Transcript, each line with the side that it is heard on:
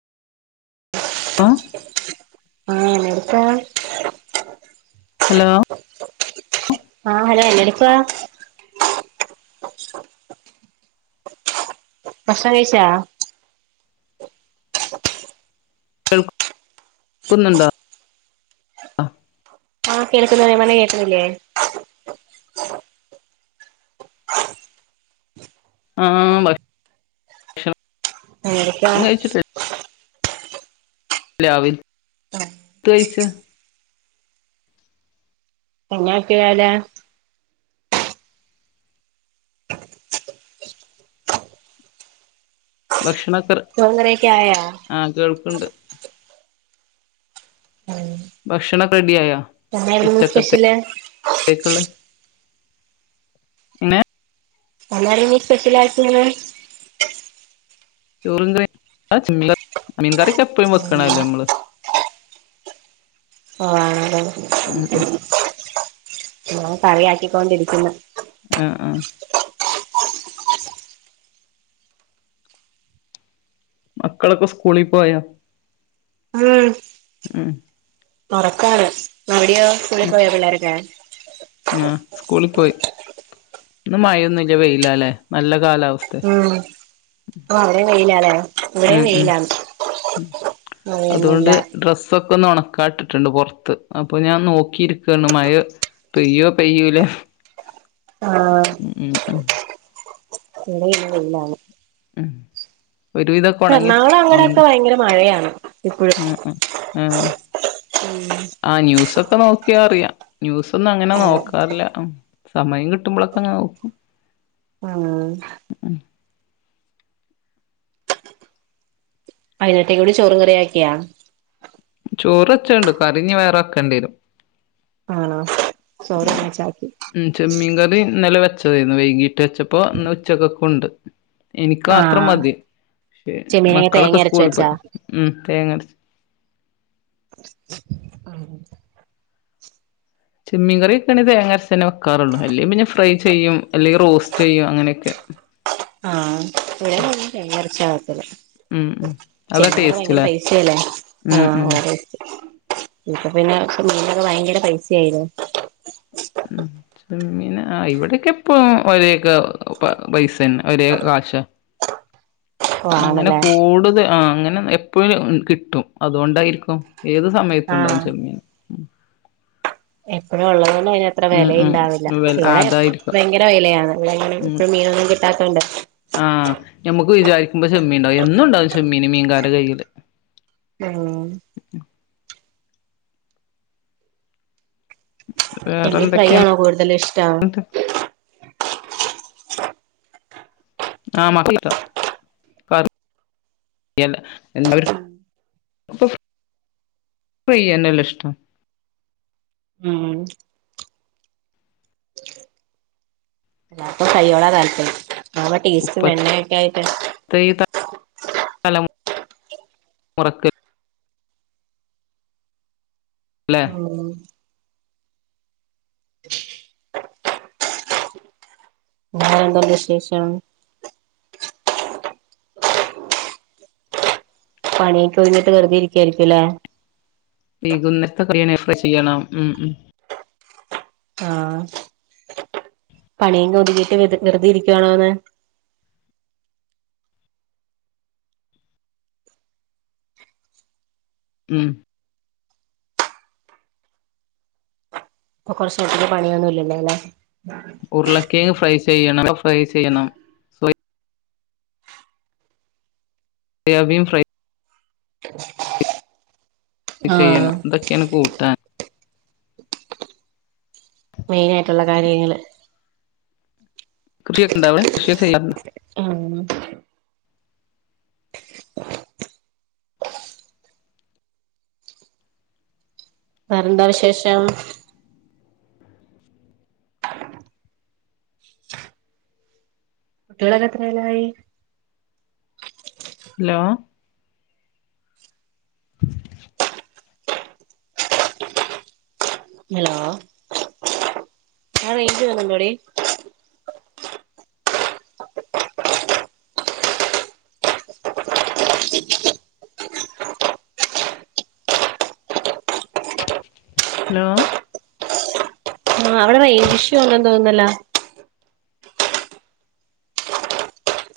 left: O
right: ആ വ്ട്ക്കാ
left: hello
right: ആ ഹലോ എന്റെടുപ്പ ഭക്ഷ്ണം കഴിച്ചാ
left: ക്കുന്നുണ്ടോ
right: ആ കേൾക്കുന്നു നമന കേൾക്കുന്നില്ലേ
left: ആ ബരും ഷു
right: എങ്ങനെക്കേ
left: പ്ലാവിൽ ഡ്‌ കയ്ച്ചോ
right: അങ്ങാക്കോല
left: ഭക്ഷണം
right: ചോറും കറിയൊക്കായാ ഉം
left: ഭക്ഷണൊക്കെ റെഡിയായോ
right: എന്തായിരുന്നു സ്പെഷ്യല്
left: പിന്നെ
right: എന്നാലിനി സ്പെഷ്യലാക്കിയാലോ
left: ചോറും കറീം ആ ച്ചി മീൻലാ മീൻകറിയൊക്കെ എപ്പോയും വെക്കണല്ലേ നമ്മള്
right: ആ
left: ഉം
right: നിങ്ങളെ കളിയാക്കിക്കൊണ്ടിരിക്കുന്നു
left: ആ ആ മക്കളൊക്കെ സ്കൂളി പോയാ ഉം
right: [unintelligible] മടിയോ സ്കുളിൽ
left: ഉം
right: പോയ പിള്ളരക്ക
left: ആ സ്കൂളിൽ പോയി ഇന്ന് മഴൊന്നും ഇാ വെയില അല്ലെ നല്ല കാലാവസ്ഥ
right: ഉം ആ അവരെ കയിലാല്ലേ ഇവിടെ
left: ഉം ഉം
right: വെലന്ന് അങ്ങനൊന്നുമില്ല
left: ന്ന് ഉണക്കാട്ടിട്ടുണ്ട് പുറത്ത് അപ്പൊ ഞാൻ നോക്കിയിരിക്കാണ് മഴ പെയ്യോ പെയ്യൂല്ലേ
right: ആഹ
left: [unintelligible]
right: [unintelligible]
left: ഉം [unintelligible] ഉണങ്ങി
right: എറണാകുളം അങ്ങടൊക്കെ
left: ഉണങ്ങിട്ട്
right: ഭയങ്കര മഴയാണ് ഇപ്പഴും
left: ആഹ് ആ ന്യൂസൊ കൊക്കെ നോക്കിയാ അറിയാം ന്യൂസൊന്നും അങ്ങനെ
right: ആഹ്
left: നോക്കാറില്ല സമയം കിട്ടുമ്പോഴൊക്കെ അങ്ങനെ നോക്കും
right: ആഹ് വയനേരതേക്കൂടി ചോറും കറിയാക്കിയാ
left: ചോറ് വച്ചേണ്ട് കറിനി വേറെ വക്കേണ്ടി വരും
right: ആണോ ചോറ്
left: ഉം
right: ഒന്നിച്ചാക്കി
left: ഉം ചെമ്മീൻ കറി ഇന്നലവച്ച് ച്ചന്ന് വൈകീട്ട് വെച്ചപ്പോ ഇന്നുച്ചക്കകുണ്ട് എനിക്ക് മാത്രം
right: ആഹ്
left: മതി
right: ചെമ്മീനൊക്കെ
left: മക്കളൊക്കെ
right: തേങ്ങ അരച്ച്
left: സ്കൂളിൽ
right: വെച്ചാ
left: പോയി ഉം തേങ്ങ അരച്ച്
right: ആഹ് [unintelligible]
left: ചെമ്മിൻ കറിവക്കാണെകി തേങ്ങ അരച്ചെനെ വെക്കാറുള്ളൂ അല്ലേ പിന്നെ ഫ്രൈ ചെയ്യും അല്ലെങ്കിൽ റോസ്റ്റ് ചെയ്യും അങ്ങനെയൊക്കെ
right: ആഹ് ഇവിടെയും വെകൽ തേങ്ങരച്ച [unintelligible]
left: ഉം ഉം അതാ
right: ചെമ്മിനകെ ഭയങ്കര
left: ടേസ്റ്റ്ല്ലേ
right: പൈസ അല്ലേ
left: ഉം ഉം
right: ആഹ് [unintelligible] ഇപ്പ പിന്നെ മീനൊക്കെ ഭയങ്കര പൈസ ആയില്ലേ
left: ഉം ചെമ്മീന ഇവിടെക്കെ എപ്പ ഒരക്കെ പൈസന്നെ ഒരേ കാശ
right: ഓഹ്
left: അങ്ങനെ
right: ആണല്ലേ
left: കൂടുത ആ അങ്ങനെ എപ്പോഴും കിട്ടും അതുകൊണ്ടായിരിക്കും ഏത്
right: ആഹ്
left: സമയത്തുണ്ടാവും ചെമ്മീൻ
right: എപ്പഴും ഉള്ളത് അത്ര
left: ഉം ഉം
right: വിലുണ്ടാവില്ല
left: വെല ആ
right: ഇവിടെ
left: അതായിരിക്കും
right: ഭയങ്കര വിലയാണ് ഇവിടെങ്ങനെ ഇ മീന ഇതാക്കണ്ട്
left: ആഹ് ഞമ്മക്ക് വിചാരിക്കുമ്പോ ചെമ്മീൻ ഉണ്ടാവും എന്നുണ്ടാവും ചെമ്മീന് മീൻകാരെ കയ്യില്
right: ആഹ്
left: വേറെ
right: ചെമ്മിൻ ഫ്രൈ
left: എന്തൊക്കെയാ
right: ആണോ കൂടുതലിഷ്ടം
left: എന്നിട്ട് ആഹ് മക്ക [unintelligible] എല്ലാരും ഫ്രൈയനലേ ഇഷ്ടം
right: ഉം അപ്പ ഫ്രൈയ്യോടാ താല്പര്യം ആ [unintelligible] യൊക്കെ ആയിട്ട്
left: തല മുറക്ക് പല്ലെ
right: ഉം അ എന്തുണ്ട് വിശേഷം പണിയൊക്ക ഒഴിഞ്ഞിട്ട് വെറുതെ ഇരിക്കായിരിക്കുംല്ലെ
left: ഇപ്പ ചെയ്യണം ഉം ഉം
right: പണിയെങ്ക ഒതുകിട്ട് വ വെറുതെ ഇരിക്കുവാണോന്ന്
left: ഉം
right: ഇപ്പൊ കൊറച്ചേരത്തിന് പണിയൊന്നുംല്ലല്ലേ അല്ലെ
left: ഉരുളക്കേങ്ങ് ഫ്രൈ ചെയ്യണം [unintelligible] ഫ്രൈ ചെയ്യണം സോയാബീൻ ഫ്രൈ
right: ആഹ്
left: ചെയ്യണം ഇതൊക്കെയാണ് കൂട്ടാൻ
right: മെയിനയിട്ടുള്ള കാര്യങ്ങള്
left: കൃഷിയൊക്കെണ്ടാ അവിടെ കൃഷിയൊക്കെ ചെയ്യാറുണ്ടോ
right: ഉം വേറെന്താ വിശേഷം കുട്ടികളൊക്കെ എത്രയല്ലായി
left: ഹലോ
right: ഹലോ അവിടെ റേഞ്ച് കുറവുണ്ടോടി
left: ഹലോ
right: ആ അവിടെ റെയിഞ്ച് ഇഷ്യൂണ്ടെന്ന് തോന്നുന്നല്ലേ